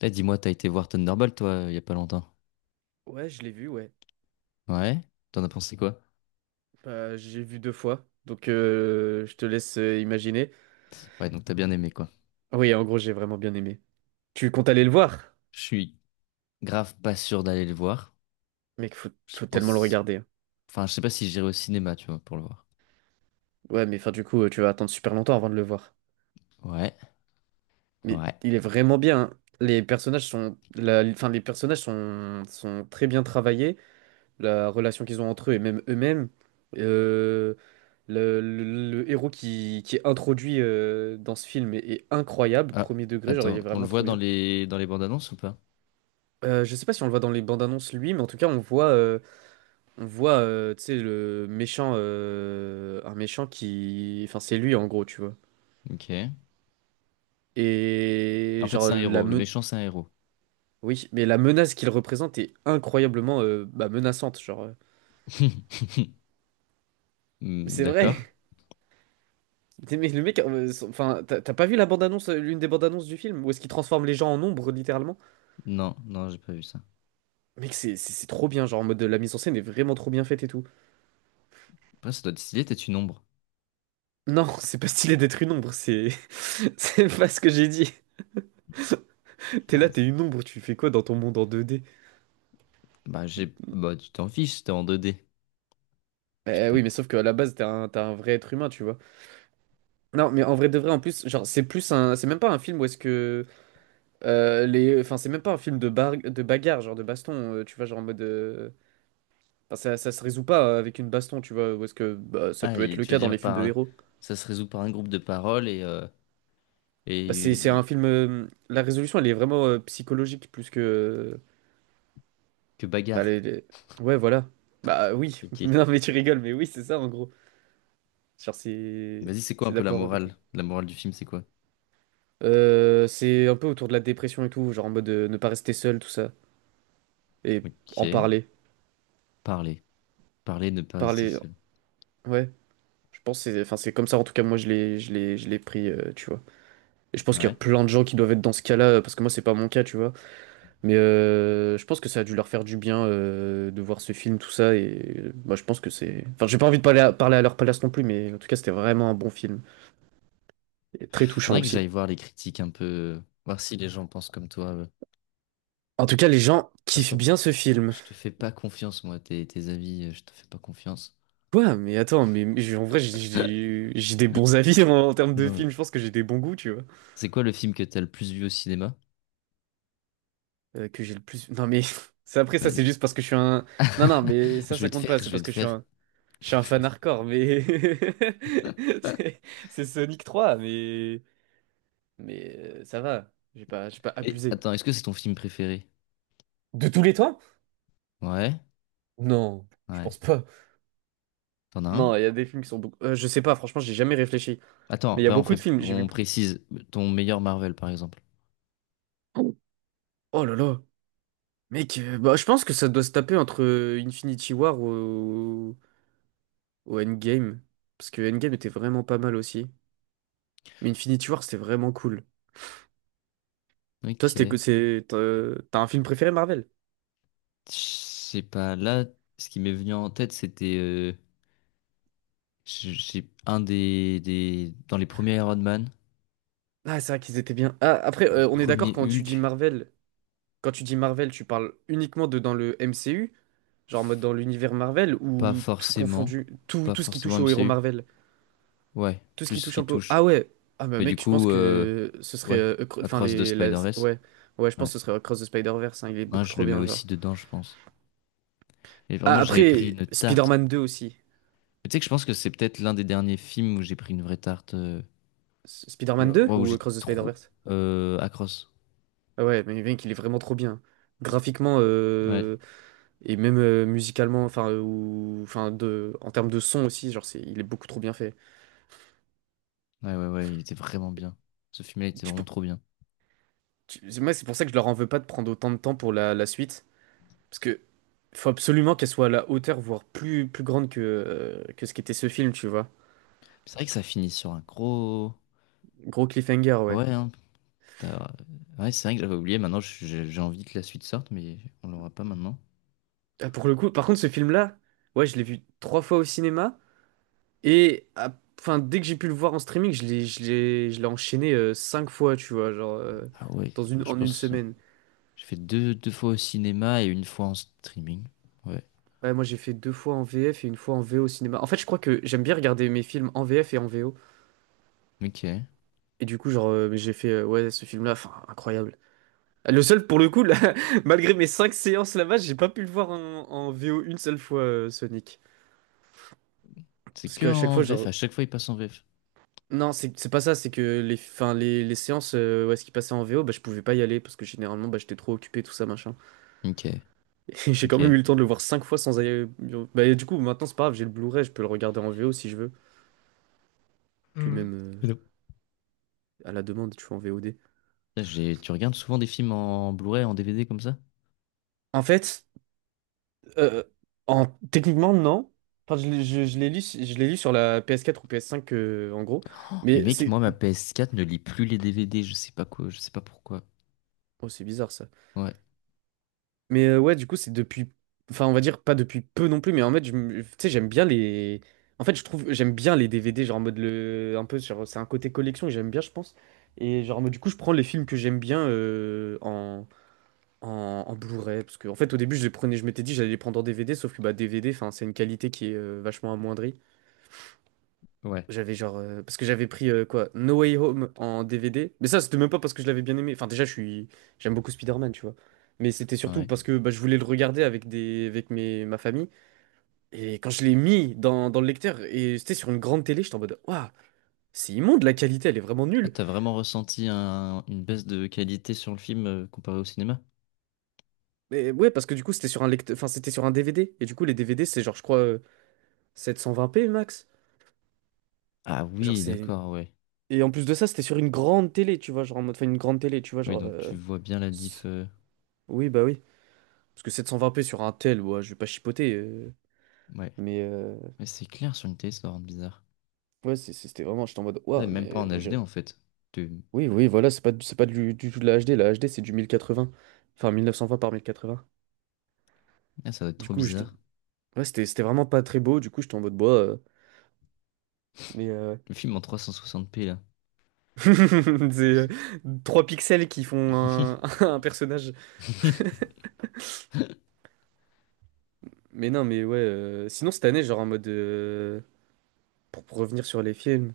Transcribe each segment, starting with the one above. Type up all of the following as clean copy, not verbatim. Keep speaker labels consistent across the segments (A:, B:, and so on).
A: Eh, dis-moi, t'as été voir Thunderbolt, toi, il y a pas longtemps.
B: Ouais, je l'ai vu, ouais.
A: Ouais? T'en as pensé quoi?
B: Bah, j'ai vu deux fois, donc je te laisse imaginer.
A: Ouais, donc t'as bien aimé, quoi.
B: Ah oui, en gros, j'ai vraiment bien aimé. Tu comptes aller le voir?
A: Grave pas sûr d'aller le voir.
B: Mec,
A: Je
B: faut tellement le
A: pense...
B: regarder, hein.
A: Enfin, je sais pas si j'irai au cinéma, tu vois, pour le voir.
B: Ouais, mais enfin, du coup, tu vas attendre super longtemps avant de le voir.
A: Ouais,
B: Mais
A: ouais.
B: il est vraiment bien, hein. Les personnages sont, la, enfin, les personnages sont très bien travaillés. La relation qu'ils ont entre eux et même eux-mêmes. Euh, le héros qui est introduit, dans ce film est incroyable, premier degré, genre il
A: Attends,
B: est
A: on le
B: vraiment
A: voit
B: trop
A: dans
B: bien.
A: les bandes annonces ou pas?
B: Je sais pas si on le voit dans les bandes annonces, lui, mais en tout cas on voit, tu sais, le méchant, un méchant qui, enfin c'est lui en gros, tu vois.
A: Ok. En
B: Et
A: fait,
B: genre
A: c'est un
B: la
A: héros. Le
B: me-
A: méchant, c'est un héros.
B: oui, mais la menace qu'il représente est incroyablement, bah, menaçante, genre. Mais
A: Hmm,
B: c'est
A: d'accord.
B: vrai. Mais le mec, enfin t'as pas vu la bande annonce, l'une des bandes annonces du film, où est-ce qu'il transforme les gens en ombre, littéralement?
A: Non, non, j'ai pas vu ça.
B: Mec, c'est trop bien, genre en mode la mise en scène est vraiment trop bien faite et tout.
A: Après, ça doit décider stylé, t'es une ombre.
B: Non, c'est pas stylé d'être une ombre, c'est c'est pas ce que j'ai dit. T'es
A: Bah,
B: là, t'es
A: c'est-
B: une ombre, tu fais quoi dans ton monde en 2D?
A: Bah, tu t'en fiches, t'es en 2D. Tu peux...
B: Oui, mais
A: t-
B: sauf qu'à la base, t'es un vrai être humain, tu vois. Non, mais en vrai de vrai, en plus, genre, c'est plus un. C'est même pas un film où est-ce que. Les... enfin, c'est même pas un film de bagarre, genre de baston, tu vois, genre en mode. Enfin, ça se résout pas, avec une baston, tu vois, où est-ce que bah, ça
A: Ah,
B: peut être
A: et
B: le
A: tu veux
B: cas dans
A: dire,
B: les films
A: par...
B: de
A: un-
B: héros.
A: ça se résout par un groupe de paroles et... euh,
B: Bah, c'est un
A: et...
B: film. La résolution, elle est vraiment, psychologique plus que.
A: que
B: Enfin,
A: bagarre.
B: les- les- Ouais, voilà. Bah oui.
A: Ok.
B: Non, mais tu rigoles, mais oui, c'est ça, en gros. Genre, c'est.
A: Vas-y, c'est quoi un
B: C'est de
A: peu
B: la
A: la
B: parole et tout.
A: morale? La morale du film, c'est quoi?
B: C'est un peu autour de la dépression et tout, genre en mode, ne pas rester seul, tout ça. Et en
A: Ok.
B: parler.
A: Parler. Parler, ne pas rester
B: Parler.
A: seul.
B: Ouais. Je pense que c'est, enfin, c'est comme ça, en tout cas, moi, je l'ai pris, tu vois. Et je pense qu'il y a
A: Ouais.
B: plein de gens qui doivent être dans ce cas-là, parce que moi, c'est pas mon cas, tu vois. Mais, je pense que ça a dû leur faire du bien, de voir ce film, tout ça. Et, moi, je pense que c'est. Enfin, j'ai pas envie de parler à, parler à leur place non plus, mais en tout cas, c'était vraiment un bon film. Et très touchant
A: Faudrait que
B: aussi.
A: j'aille voir les critiques un peu. Voir si les gens pensent comme toi.
B: En tout cas, les gens kiffent bien ce film.
A: Pas confiance, moi, tes, tes avis, je te fais pas confiance.
B: Quoi? Mais attends, mais en vrai, j'ai des bons avis en termes de films. Je pense que j'ai des bons goûts, tu vois.
A: C'est quoi le film que t'as le plus vu au cinéma?
B: Que j'ai le plus. Non, mais c'est après ça,
A: Ouais,
B: c'est
A: c'est-
B: juste parce que je suis un. Non, non, mais ça,
A: Je-
B: ça compte pas. C'est parce que je suis un fan hardcore. Mais c'est Sonic 3, mais ça va. J'ai pas
A: Eh,
B: abusé.
A: attends, est-ce que c'est ton film préféré?
B: De tous les temps?
A: Ouais.
B: Non, je
A: Ouais.
B: pense pas.
A: T'en as un?
B: Non, il y a des films qui sont beaucoup. Je sais pas. Franchement, j'ai jamais réfléchi. Mais
A: Attends,
B: il y a
A: va, on
B: beaucoup de
A: fait...
B: films. J'ai vu.
A: On précise. Ton meilleur Marvel, par exemple.
B: Oh là là. Mec, bah, je pense que ça doit se taper entre, Infinity War au Endgame. Parce que Endgame était vraiment pas mal aussi. Mais Infinity War, c'était vraiment cool. Toi,
A: Ok.
B: c'était
A: Je
B: que c'est. T'as un film préféré, Marvel?
A: sais pas. Là, ce qui m'est venu en tête, c'était. C'est un des, dans les premiers Iron Man,
B: Ah, c'est vrai qu'ils étaient bien. Ah, après, on est d'accord
A: premier
B: quand tu dis
A: Hulk,
B: Marvel. Quand tu dis Marvel, tu parles uniquement de dans le MCU, genre en mode dans l'univers Marvel,
A: pas
B: ou tout
A: forcément.
B: confondu, tout,
A: Pas
B: tout ce qui
A: forcément
B: touche au héros
A: MCU.
B: Marvel?
A: Ouais,
B: Tout ce
A: plus
B: qui
A: ce
B: touche
A: qui
B: un peu.
A: touche.
B: Ah ouais. Ah bah
A: Du
B: mec, je pense
A: coup, euh,
B: que ce serait. Enfin,
A: Across the Spider-Verse,
B: Ouais. Ouais, je pense que ce serait Across the Spider-Verse, hein. Il est
A: hein,
B: beaucoup
A: je
B: trop
A: le mets
B: bien, genre.
A: aussi dedans. Et
B: Ah,
A: vraiment, j'avais pris
B: après,
A: une...
B: Spider-Man 2 aussi.
A: Tu sais que je pense que c'est peut-être l'un des derniers films où j'ai pris une vraie tarte...
B: Spider-Man 2
A: ouais, où
B: ou
A: j'ai...
B: Across the Spider-Verse?
A: Across.
B: Ah ouais, mais mec, il est vraiment trop bien. Graphiquement,
A: Ouais.
B: et même, musicalement, enfin, ou, enfin de, en termes de son aussi, genre, c'est, il est beaucoup trop bien fait.
A: Ouais, il était vraiment bien. Ce film-là il était
B: Tu
A: vraiment
B: peux-
A: trop bien.
B: Moi, c'est pour ça que je leur en veux pas de prendre autant de temps pour la suite. Parce que il faut absolument qu'elle soit à la hauteur, voire plus, plus grande que, que ce qu'était ce film, tu vois.
A: C'est vrai que ça finit sur un gros...
B: Gros cliffhanger, ouais.
A: Ouais, hein. t'as- Ouais, c'est vrai que j'avais oublié. Maintenant, j'ai envie que la suite sorte, mais on l'aura pas maintenant.
B: Ah, pour le coup, par contre, ce film-là, ouais, je l'ai vu trois fois au cinéma. Et ah, enfin, dès que j'ai pu le voir en streaming, je l'ai enchaîné, cinq fois, tu vois, genre,
A: Ah ouais, je
B: en une
A: pense ça.
B: semaine.
A: J'ai fait deux fois au cinéma et une fois en streaming. Ouais.
B: Ouais, moi, j'ai fait deux fois en VF et une fois en VO au cinéma. En fait, je crois que j'aime bien regarder mes films en VF et en VO.
A: Ok.
B: Et du coup, genre, j'ai fait, ouais, ce film-là, enfin, incroyable. Le seul, pour le coup, là, malgré mes 5 séances là-bas, j'ai pas pu le voir en VO une seule fois, Sonic.
A: C'est
B: Parce
A: que
B: qu'à chaque
A: en
B: fois,
A: VF,
B: genre.
A: à chaque fois c'est en VF.
B: Non, c'est pas ça, c'est que les séances, où est-ce qu'il passait en VO, bah, je pouvais pas y aller parce que généralement, bah, j'étais trop occupé, tout ça, machin.
A: Ok.
B: Et j'ai
A: Ok.
B: quand même eu le temps de le voir 5 fois sans aller. Bah, et du coup, maintenant, c'est pas grave, j'ai le Blu-ray, je peux le regarder en VO si je veux. Puis
A: Mhm.
B: même,
A: Et donc,
B: à la demande, tu vois, en VOD.
A: Putain, j'ai, tu regardes souvent des films en Blu-ray, en DVD comme ça?
B: En fait, euh, techniquement, non. Enfin, je l'ai lu sur la PS4 ou PS5, en gros.
A: Mais
B: Mais
A: mec,
B: c'est
A: moi ma PS4 ne lit plus les DVD, je sais pas quoi, je sais pas pourquoi.
B: Oh, c'est bizarre, ça.
A: Ouais.
B: Mais, ouais, du coup, c'est depuis. Enfin, on va dire pas depuis peu non plus, mais en fait, tu sais, j'aime bien les. En fait, je trouve. J'aime bien les DVD, genre en mode le. Un peu, genre, c'est un côté collection que j'aime bien, je pense. Et genre, en mode, du coup, je prends les films que j'aime bien, en. En Blu-ray, parce que en fait au début je les prenais, je m'étais dit j'allais les prendre en DVD, sauf que bah DVD, enfin c'est une qualité qui est, vachement amoindrie.
A: Ouais.
B: J'avais genre. Parce que j'avais pris, quoi? No Way Home en DVD. Mais ça, c'était même pas parce que je l'avais bien aimé. Enfin, déjà, je suis. J'aime beaucoup Spider-Man, tu vois. Mais c'était surtout
A: Ouais.
B: parce que bah, je voulais le regarder avec des... avec mes... ma famille. Et quand je l'ai mis dans le lecteur, et c'était sur une grande télé, j'étais en mode. Waouh, c'est immonde, la qualité, elle est vraiment
A: Ah,
B: nulle.
A: t'as vraiment ressenti une baisse de qualité sur le film comparé au cinéma?
B: Mais ouais, parce que du coup, c'était sur un lecteur. Enfin, c'était sur un DVD. Et du coup, les DVD, c'est genre, je crois, 720p max.
A: Ah
B: Genre,
A: oui,
B: c'est.
A: d'accord, ouais.
B: Et en plus de ça, c'était sur une grande télé, tu vois. Genre, en mode. Enfin, une grande télé, tu vois. Genre.
A: Tu vois bien la diff.
B: S-
A: euh,
B: Oui, bah oui. Parce que 720p sur un tel, ouais, je vais pas chipoter. euh,
A: Ouais.
B: mais euh,
A: C'est clair sur une télé, ça doit rendre bizarre.
B: ouais, c'était vraiment, j'étais en mode,
A: Ouais,
B: waouh,
A: même pas en
B: mais on
A: HD
B: dirait.
A: en fait.
B: Oui, oui, voilà, c'est pas du tout de la HD. La HD, c'est du 1080. Enfin, 1920 par 1080.
A: Ah, ça doit être
B: Du
A: trop
B: coup, j'étais-
A: bizarre.
B: ouais, c'était vraiment pas très beau. Du coup, j'étais en mode, bois. Mais,
A: Le film en 360p là.
B: c'est 3 pixels qui font un, un personnage. Mais non, mais ouais. Sinon, cette année, genre en mode. Pour revenir sur les films,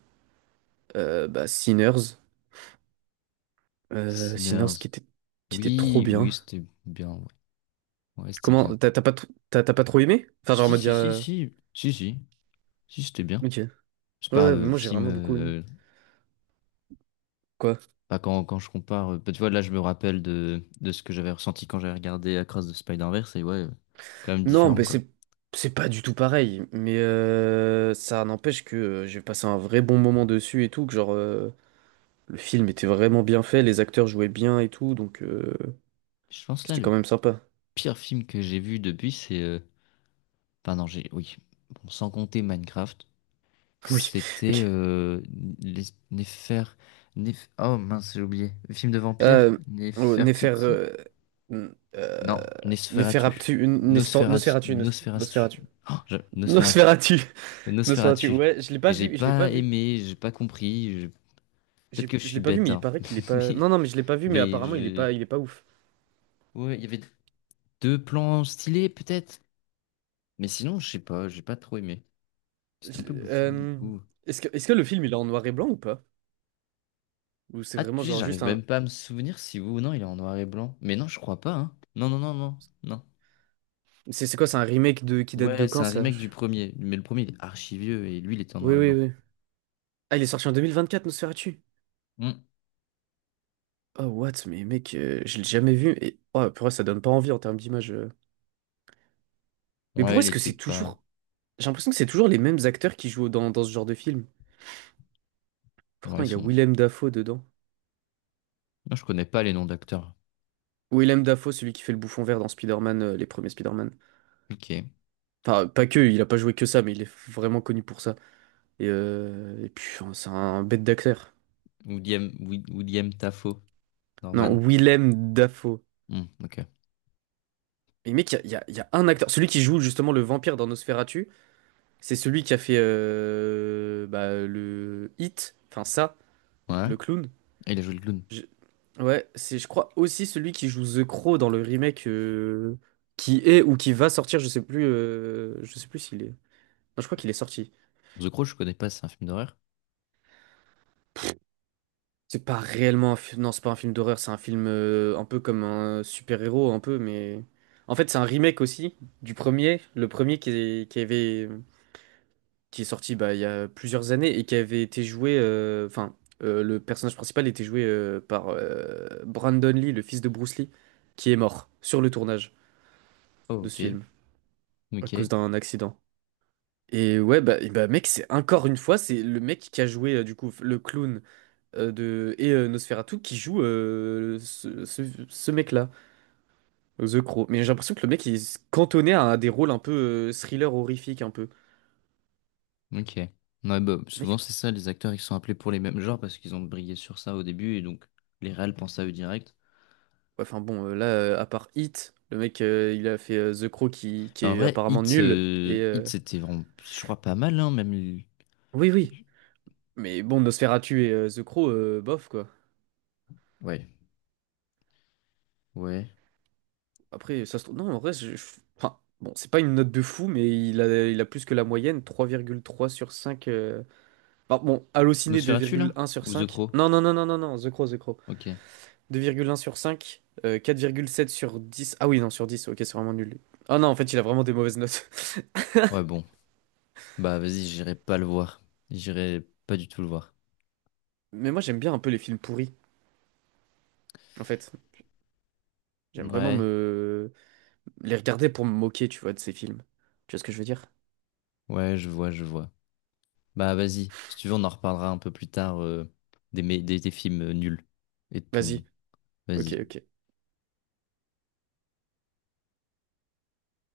B: bah, Sinners. Sinners qui
A: Sinners.
B: était, trop
A: Oui, oui,
B: bien.
A: c'était bien. Ouais, ouais, c'était bien.
B: Comment? T'as pas trop aimé? Enfin, genre, en
A: Si,
B: mode.
A: si, si, si, si, si, c'était bien.
B: Ok.
A: C'est
B: Ouais,
A: pas
B: ouais, moi j'ai
A: film.
B: vraiment beaucoup aimé. Quoi?
A: Pas quand, quand je compare. Bah, tu vois, là, je me rappelle de ce que j'avais ressenti quand j'avais regardé Across the Spider-Verse. Et ouais, quand même
B: Non,
A: différent
B: mais
A: quoi.
B: c'est pas du tout pareil. Mais, ça n'empêche que, j'ai passé un vrai bon moment dessus et tout. Que genre, le film était vraiment bien fait, les acteurs jouaient bien et tout. Donc,
A: Je pense là,
B: c'était quand
A: le
B: même sympa.
A: pire film que j'ai vu depuis, c'est... Enfin, non, j'ai. Oui. Bon, sans compter Minecraft.
B: Oui,
A: C'était
B: ok.
A: Les Néfer... Oh mince, j'ai oublié. Film de vampire?
B: Euh, oh, Néfer. N- euh,
A: Non, Nosferatu.
B: Néferaptu.
A: Nosferatu.
B: Nosferatu. Nosferatu.
A: Nosferatu.
B: Nosferatu. Nosferatu.
A: Nosferatu.
B: Ouais, je l'ai pas
A: J'ai
B: vu, je l'ai pas
A: pas
B: vu.
A: aimé, j'ai pas compris. Peut-être que je
B: Je l'ai
A: suis
B: pas vu, mais
A: bête,
B: il
A: hein.
B: paraît qu'il est pas. Non, non, mais je l'ai pas vu, mais
A: Mais
B: apparemment il est
A: j'ai...
B: pas, il est pas ouf.
A: Ouais, il y avait deux plans stylés, peut-être. Mais sinon, je sais pas, j'ai pas trop aimé. C'était un
B: Je-
A: peu bouffi et
B: euh,
A: tout.
B: est-ce que le film il est en noir et blanc ou pas? Ou c'est
A: Ah,
B: vraiment
A: tu sais,
B: genre juste
A: j'arrive
B: un.
A: même pas à me souvenir si vous ou non, il est en noir et blanc. Mais non, je crois pas, hein. Non, non, non, non, non.
B: C'est quoi, c'est un remake de qui date de
A: Ouais, c'est
B: quand
A: un
B: ça?
A: remake du premier. Mais le premier, il est archi vieux et lui, il était en
B: Oui,
A: noir et
B: oui,
A: blanc.
B: oui. Ah, il est sorti en 2024, Nosferatu.
A: Hmm.
B: Oh, what? Mais mec, je l'ai jamais vu. Et oh, purée, ça donne pas envie en termes d'image. Mais
A: Ouais,
B: pourquoi
A: il
B: est-ce que
A: était
B: c'est
A: pas.
B: toujours. J'ai l'impression que c'est toujours les mêmes acteurs qui jouent dans ce genre de film.
A: Ouais,
B: Pourtant,
A: ils
B: il y a
A: sont.
B: Willem Dafoe dedans.
A: Moi, je connais pas les noms d'acteurs.
B: Willem Dafoe, celui qui fait le bouffon vert dans Spider-Man, les premiers Spider-Man.
A: Ok.
B: Enfin, pas que, il a pas joué que ça, mais il est vraiment connu pour ça. Et puis, enfin, c'est un bête d'acteur.
A: William, William Dafoe,
B: Non,
A: Norman.
B: Willem Dafoe. Mais mec, il y a, il y a- il y a un acteur. Celui qui joue justement le vampire dans Nosferatu, c'est celui qui a fait bah, le Hit, enfin ça,
A: Ouais.
B: le clown.
A: Et il a joué le clown.
B: Je- Ouais, c'est, je crois, aussi celui qui joue The Crow dans le remake qui est ou qui va sortir, je sais plus s'il est. Non, je crois qu'il est sorti.
A: The Crow, je connais pas, c'est un film d'horreur.
B: C'est pas réellement un film. Non, c'est pas un film d'horreur, c'est un film un peu comme un super-héros, un peu, mais. En fait, c'est un remake aussi du premier. Le premier qui est, qui avait. Qui est sorti bah, il y a plusieurs années et qui avait été joué. Enfin, le personnage principal était joué par Brandon Lee, le fils de Bruce Lee, qui est mort sur le tournage
A: Oh,
B: de ce
A: ok.
B: film à cause
A: Ok.
B: d'un accident. Et ouais, bah, et bah, mec, c'est encore une fois, c'est le mec qui a joué du coup le clown. De, et Nosferatu qui joue ce mec-là, The Crow. Mais j'ai l'impression que le mec il est cantonné à des rôles un peu thriller horrifique un peu.
A: Ok. Ouais, bah,
B: Le
A: souvent,
B: mec, ouais,
A: c'est ça, les acteurs, ils sont appelés pour les mêmes genres parce qu'ils ont brillé sur ça au début et donc les réals pensent à eux direct.
B: enfin bon, là, à part Hit, le mec il a fait The Crow qui
A: Mais en
B: est
A: vrai,
B: apparemment nul. Et
A: Hit, c'était vraiment, je crois, pas mal, hein, même.
B: oui, oui. Mais bon, Nosferatu et The Crow, bof quoi.
A: Ouais. Ouais.
B: Après, ça se trouve. Non, en vrai, enfin, bon, c'est pas une note de fou, mais il a plus que la moyenne, 3,3 sur cinq. Enfin, bon, Allociné
A: Nosferatu, là?
B: 2,1 sur
A: Ou The
B: cinq.
A: Crow?
B: Non, non, non, non, non, non, The Crow, The Crow. Deux virgule un sur 5, quatre virgule sept sur dix. Ah oui, non, sur dix, ok, c'est vraiment nul. Ah non, en fait, il a vraiment des mauvaises notes.
A: Ouais, bon. Bah vas-y, j'irai pas le voir. J'irai pas du tout le voir.
B: Mais moi, j'aime bien un peu les films pourris, en fait. J'aime vraiment
A: Ouais,
B: me les regarder pour me moquer, tu vois, de ces films. Tu vois ce que je veux dire?
A: ouais, je vois, je vois. Bah vas-y, si tu veux, on en reparlera un peu plus tard des films nuls. Et de ton...
B: Vas-y, ok,
A: Vas-y.
B: ok.